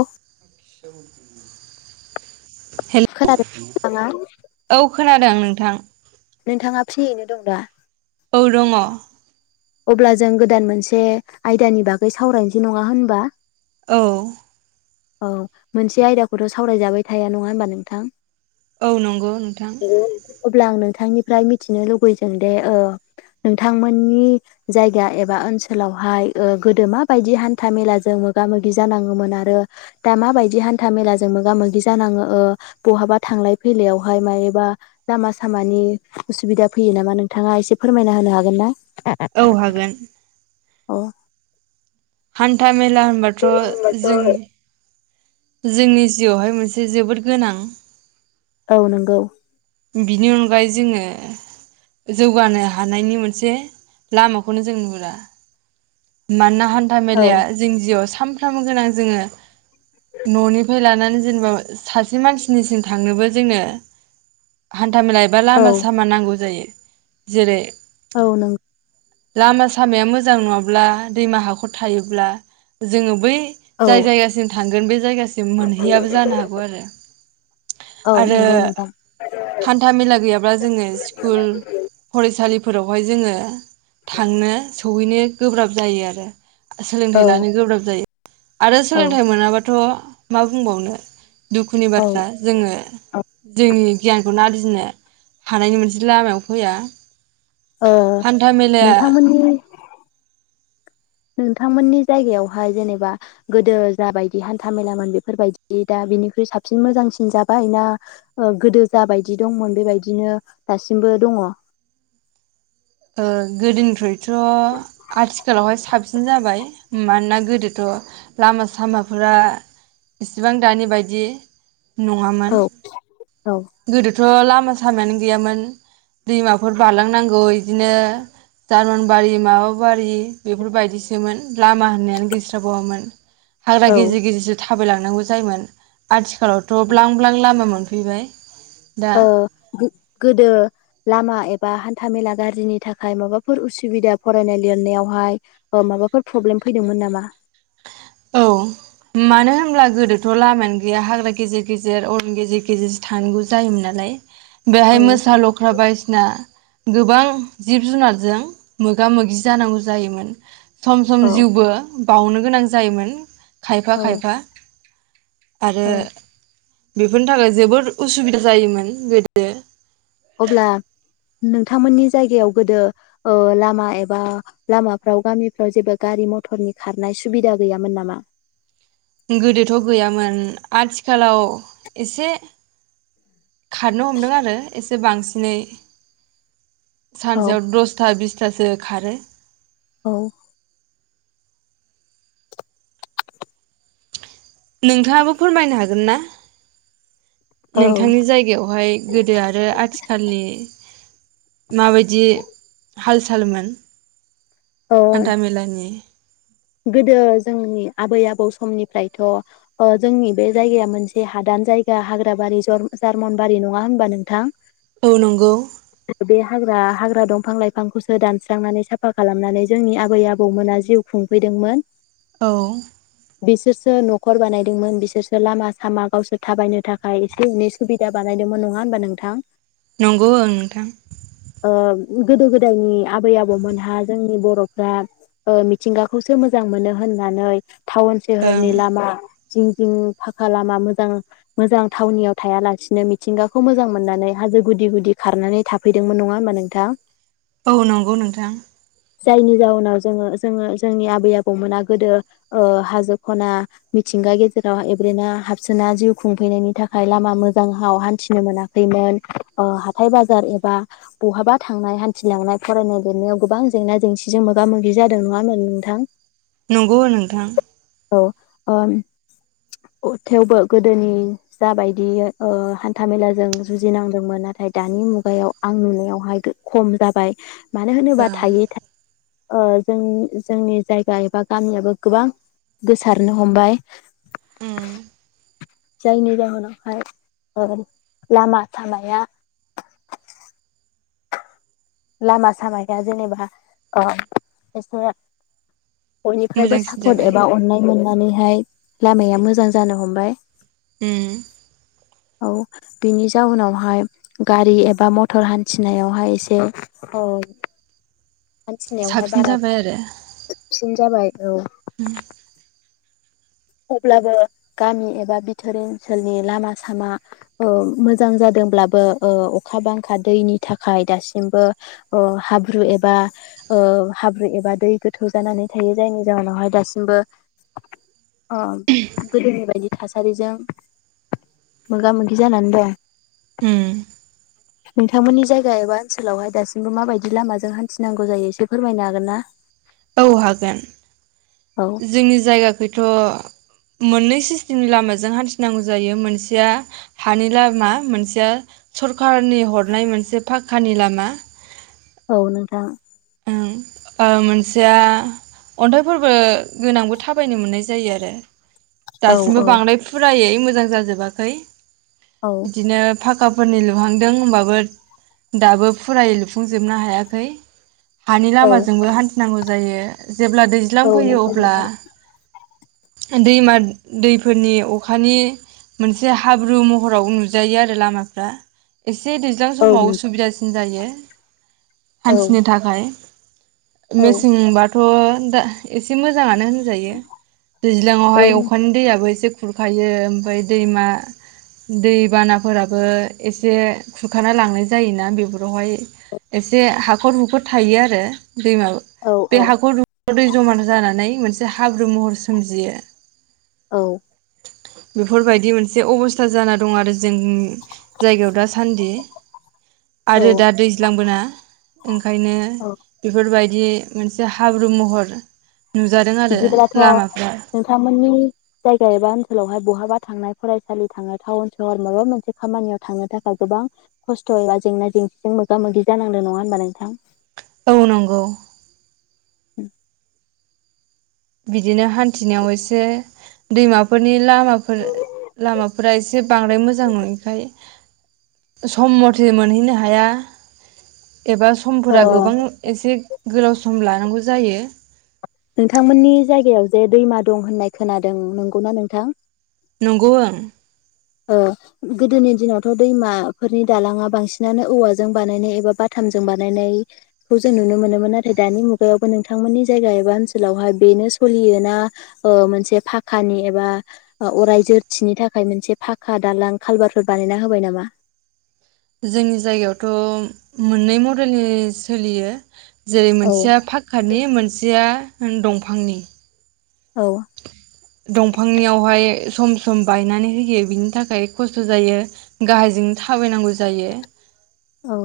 औ हेल खोनादों थाङा दों नोंथां। नोंथाङा फ्रियैनो दं दा? औ दङ। अब्ला जों गोदान मोनसे आयदानि बागै सावरायनोसै नङा होनबा? औ औ मोनसे आयदाखौथ' सावरायजाबाय थाया नङा होमबा नोंथां? औ नंगौ नोंथां [unintelligible] अब्ला आं नों थांनिफ्राय मिथिनो लुुबैदों दे ओ नोंथांमोननि जायगा एबा ओनसोलावहाय ओ गोदो माबायदि हान्था मेलाजों मोगा मोगि जानाङोमोन आरो दा माबायदि हान्था मेलाजों मोगा मोगि जानाङो ओ बहाबा थांलाय फैलायावहाय मायोबा लामा सामानि उसुबिदा फैयो नामा नोंथाङा एसे फोरमायना होनो हागोन ना? औ हागोन। औ हान्था मेला होनबाथ' होनबाथ' जोंनि जोंनि जिउआवहाय मोनसे जोबोद गोनां। औ नंगौ। बिनि अनगायै जोङो जौगानो हानायनि मोनसे लामाखौनो जों नुहरा। मानोना हान्था औ मेलाया जों जिउआव सा सामफ्रामबो गोनां जोङो न'निफ्राय लानानै जेनेबा सासे मानसिनिसिम थांनोबो जोङो हान था मेला एबा औ लामा सामा नांगौ जायो। जेरै औ नोंगौ लामा सामाया मोजां नङाब्ला दैमा हाखर थायोब्ला जोङो बै जाय औ जायगासिम थांगोन बे जायगासिम मोनहैयाबो जानो हागौ आरो। औ आरो नंगौ नोंथां। हान्था मेला गैयाब्ला जोङो स्कुल फरायसालि फोरावहाय जोङो थांनो सौहैनो गोब्राब जायो आरो। औ सोलोंथाय लानो गोब्राब जायो। आरो औ सोलोंथाय मोनाबाथ मा बुंबावनो दुखुनि औ बाथ्रा जोङो औ जोंनि बेखौनो आर्जिनो हानायनि मोनसे लामायाव फैया। औ हान्था मेलाया नोंथां मोन्नि नोंथांमोननि जायगायावहाय जेनेबा गोदो जाबायदि हान्थामेलामोन बेफोरबायदि दा बिनिख्रुइ साबसिन मोजांसिन जाबाय ना ओ गोदो जाबायदि दंमोन बेबायदिनो दासिमबो दङ? ओ गोदोनिफ्राय थ आथिखालावहाय साबसिन जाबाय मानोना गोदोथ लामा सामाफोरा इसिबां दानि बायदि नङामोन। औ औ। थ लामा सामायानो गैयामोन दैमाफोर बारलांनांगौ इदिनो जारमन बारि माबा बारि बेफोरबायदिसोमोन लामा होन्नायानो गैस्राबावामोन। हाग्रा गेजिर गेजिर था थाबायलांनांगौ जायोमोन आथि खालावथ ब्लां ब्लां लामा मोन फैबाय। दा ओ गोदो लामा एबा हान्थामेला गाज्रिनि थाखाय माबाफोर उसुबिदा फरायनाय लिरनायावहाय माबाफोर प्रब्लेम फैदोंमोन नामा? औ मानो होनब्ला गोदोथ लामायानो गैया हाग्रा गेजेर गेजेर अरन गेजेर गेजेरसो थानांगौ जायोमोन नालाय। बेहाय औ मोसा लख्रा बायदिसिना गोबां जिब जुनारजों मोगा मोगि जानांगौ जायोमोन। सम सम औ जिउबो बावनो गोनां जा जायोमोन खायफा औ खायफा। आरो औ बेफोरनि थाखाय जोबोद उसुबिदा जायोमोन गोदो अब्ला नोंथांमोन्नि जायगायाव गोदो ओ लामा एबा लामाफ्राव गामिफ्राव जेबो गारि मटरनि खारनाय सुबिदा गैयामोन नामा? गोदोथ गैयामोन आथिखालाव एसे खारनो हमदों आरो एसे बांसिनै। औ सानसेयाव दसथा बिस स्थासो खारो। औ। नोंथाङाबो फोरमायनो हागोन ना? औ नोंथांनि जायगायावहाय गोदो आरो आथिखालनि माबायदि हाल सालमोन? ओ हान्था मेलानि गोदो जोंनि आबै आबौ समनिफ्रायथ' अ जोंनि बे जायगाया मोनसे हादान जायगा हाग्राबारि जन जारमनबारि नङा होनबा नोंथां? औ नंगौ। बे हाग्रा हाग्रा दंफां लाइफांखौसो दानस्रांनानै साफा खालामनानै जोंनि आबै आबौमोना जिउ खुं फैदोंमोन। औ। बिसोरसो नखर बानायदोंमोन बिसोरसो लामा सामा गावसोर थाबायनो थाखाय एसे एनै सुबिदा बानायदोंमोन नङा होनबा नोंथां? नंगौ ओं नोंथां। ओ गोदो गोदायनि आबै आबौमोनहा जोंनि बर'फ्रा ओ मिथिंगा खौसो मोजां मोनो होननानै टाउन ओं सोहरनि लामा जिं जिं फाखा लामा मोजां मोजां थावनियाव थायालासिनो मिथिंगाखौ मोजां मोननानै हाजो गुदि गुदि खारनानै थाफैदोंमोन नङा होमा नोंथां? औ नोंगौ नोंथां। जायनि जाउनाव जोङो जोङो जोंनि आबै आबौमोना गोदो ओ हाजो खना मिथिंगा गेजेराव एब्रेना हाबसोना जिउ खुंफैनायनि थाखाय लामा मोजांहाव हान्थिनो मोनाखैमोन ओ हाथाय बाजार एबा बहाबा थांनाय हान्थिलांनाय फरायनाय लिरनायाव गोबां जेंना जेंसिजों मोगा मोगि जादों नङा होनबा थां? नंगौ नोंथां। औ ओ थेवबो गोदोनि जाबायदि ओ हान्थामेलाजों जुजिनांदोंमोन नाथाय दानि मुगायाव आं नुनायावहाय खम जाबाय। मानो होनोबा ओं थायो था ओ जोंनि जोंनि जायगा एबा गामियाबो गोबां गोसारनो हमबाय उम जायनि जाहोनावहाय ओ लामा सामाया लामा सामाया जेनेबा ओ एसे बयनिफ्रायबो मोजांसिन सापर्ट जाबाय एबा अन्नाय मोननानै हाय लामाया मोजां जानो हमबाय। ओम। औ बिनि जाउनावहाय गारि एबा मटर हान्थिनायावहाय एसे औ। साबसिन जाबाय आरो। सिन जाबाय औ। उम। अब्लाबो गामि एबा बिथोर ओनसोलनि लामा सामा ओ मोजां जादोंब्लाबो ओ अखा बांखा दैनि थाखाय दासिमबो ओ हाब्रु एबा ओ हाब्रु एबा दै गोथौ जानानै थायो जायनि जाहोनावहाय दासिमबो ओ गोदोनि बायदि थासारिजों मोगा मोगि जानानै दं उम नोंथांमोननि जायगा एबा ओनसोलावहाय दासिमबो माबायदि लामाजों हान्थिनांगौ जायो एसे फोरमायनो हागोन ना? औ हागोन औ जोंनि जायगाखैथ' मोननै सिस्टेमनि लामाजों हान्थिनांगौ जायो मोनसेया हानि लामा मोनसेया सरखारनि हरनाय मोनसे पाखकानि लामा। औ नोथां। ओं मोनसेया अन्थाइफोरबो गोनांबो थाबायनो मोननाय जायो आरो। औ दासिमबो औ बांद्राय फुरायै मोजां जाजोबाखै। औ बिदिनो फाखाफोरनि लुहांदों होमबाबो दाबो फुरायै लुफुंजोबनो हायाखै हानि औ लामाजोंबो हान्थिनांगौ जायो जेब्ला दैज्लां औ फैयो नंगौ अब्ला नोंथां दैमा दैफोरनि अखानि मोनसे हाब्रु महराव नुजायो आरो लामाफ्रा एसे जे दैज्लां औ समाव नों उसुबिदासिन दायो औ हान्थिनो थाख [unintelligible] औ मिसिं बाद थ दा एसे मोजां मोजांआनो होनजायो औ दैज्लाआवहाय औ अखानि दैआबो एसे खुरखायो ओमफ्राय दैमा दैबानाफोराबो एसे खुरखाना लांनाय जायोना बेफोरावहाय एसे हाखर हुखर थायो आरो दै माबा बे औ हाखौ दुबाव दै जमा जानानै मोनसे एसे हाब्रु महर सोमजियो औ बेफोरबायदि मोनसे अबस्था जाना दं आरो जो जों जायगायाव दासान्दि औ आरो दा दैज्लांबोना ओं ओंखायनो बेफोरबाय दि मोनसे हाब्रु महर नुजादों आरो बिदिब्लाथ लामाफ्रा नोंथांमोननि जायगा एबा ओनसोलावहाय बहाबा थांनाय फरायसालि थांनाय टाउन सहराव माबा मोनसे खामानियाव थांनो थाखाय गोबां खस्थ एबा जेंना जेंसिजों मोगा मोगि जानांदों नङा होनबा नोंथां। औ नंगौ [inaudible] बिदिनो हान्थिनायाव एसे दैमाफोरनि लामाफोर लामाफोरा एसे बांद्राय मोजां नङिखाय सम मथे मोनहैनो हाया एबा अ समफोरा गोबां एसे गोलाव सम लानांगौ जायो। नोंथांमोननि जायगायाव जे दैमा दं होननाय खोनादों नंगौना नोंथां नंगौ ओं ओ गोदोनि दिनावथ दैमाफोरनि दालाङा बांसिनानो औवाजों बानायनाय एबा बाथामजों बानायनायखौ जों नुनो मोनोमोन नाथाय दानि मुगायावबो नोंथांमोननि जायगा एबा ओनसोलावहाय बेनो सोलियोना ओ मोनसे फाखानि एबा अराय जोरथिनि थाखाय मोनसे फाखा दालां कालबारफोर बानायना होबाय नामा जोंनि जायगायावथ मोननै मदेलनि सोलियो जेरै औ मोनसेया फाखानि मोनसेया ओम दंफांनि औ दंफांनियावहाय सम सम बायनानै होयो बिनि थाखाय खस्थ जायो गाहायजोंनो थाबायनांगौ जायो। औ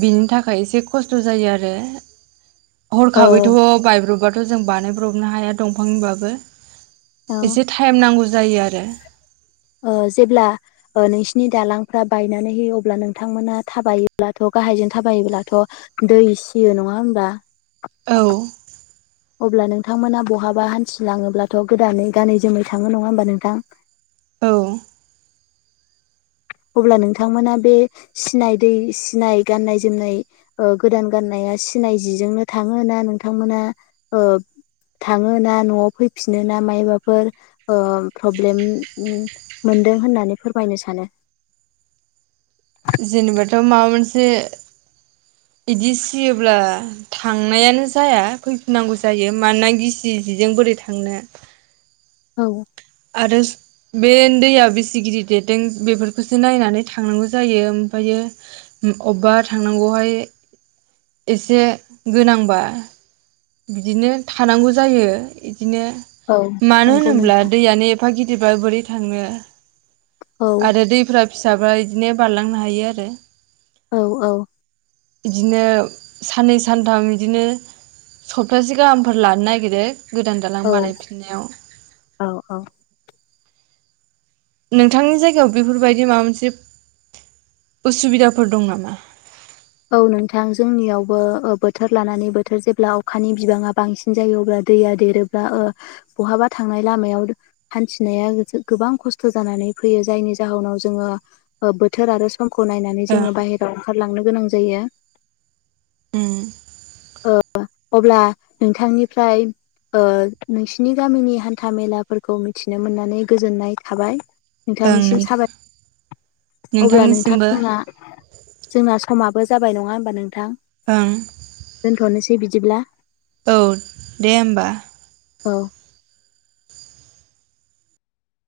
बिनि थाखाय एसे खस्थ जायो आरो। हरखाबैथ' ओ बायब्रबबाथ' थ' जों बानायब्रबनो हाया दंफांनिबाबो। औ एसे थाइम नांगौ जायो आरो। ओ जेब्ला ओ नोंसिनि दालांफ्रा बायनानै होयो अब्ला नोंथांमोना थाबायोब्लाथ' गाहायजों थाबायोब्लाथ' दै सियो नङा होमबा? औ अब्ला नोंथांमोना बहाबा हान्थिलाङोब्लाथ' गोदानै गानै जोमै थाङो नङा होमबा नोंथां? औ अब्ला नोंथांमोना बे सिनाय दै सिनाय गाननाय जोमनाय ओ गोदान गाननाया सिनाय जिजोंनो थाङो ना नोंथांमोना ओ थाङो ना न'आव फैफिनो ना मायबाफोर ओ फ्रब्लेम उम मोनदों होननानै फोरमायनो सानो? जेनेबाथ' माबा मोनसे इदि सियोब्ला थांनायानो जाया फैफिनांगौ जायो मानोना गिसि जिजों बोरै थांनो। औ आरो बेनि दैया बेसि गिदिर देरदों बेफोरखौसो नायनानै थांनांगौ जायो ओमफायो उम अबबा थांनांगौवाव हाय एसे गोनांबा बिदिनो थानांगौ जायो इद बिदिनो औ मानो नंगौ होनोब्ला नोंथां दैयानो एफा गिदिरबा बोरै थांनो औ आरो दैफ्रा फिसाबा इदिनो बारलांनो हायो आरो। औ औ बिदिनो साननै सानथाम बिदिनो सप्तासे गाहामफोर लानो नागिरो। गोदान दालां औ बानाय फिननायाव। औ औ नोंथांनि जायगायाव बेफोरबायदि माबा मोनसे उसुबिदाफोर दं नामा? औ नोंथां जोंनियावबो ओ बोथोर लानानै बोथोर जेब्ला अखानि बिबाङा बांसिन जायो अब्ला दैया देरोब्ला ओ बहाबा थांनाय लामायाव हान्थिनाया जो गोबां खस्थ जानानै फैयो जायनि जाहोनाव जोङो ओ बोथोर आरो समखौ नायनानै ओं जोंङो बायहेराव ओंखार लांनो गोनां जायो ओं ओ अब्ला नोंथांनिफ्राय ओ नोंसिनि गामिनि हान्था मेलाफोरखौ मिथिनो मोननानै गोजोननाय थाबाय। ओं नोंथांनिसिम नोंथां साबाय अब्ला नोंथां नोंथांनिसिमबो जोंना जोंना समा बो जाबाय नङा होमबा नोंथां? ओं दे बिदिब्ला। औ दे होमबा। औ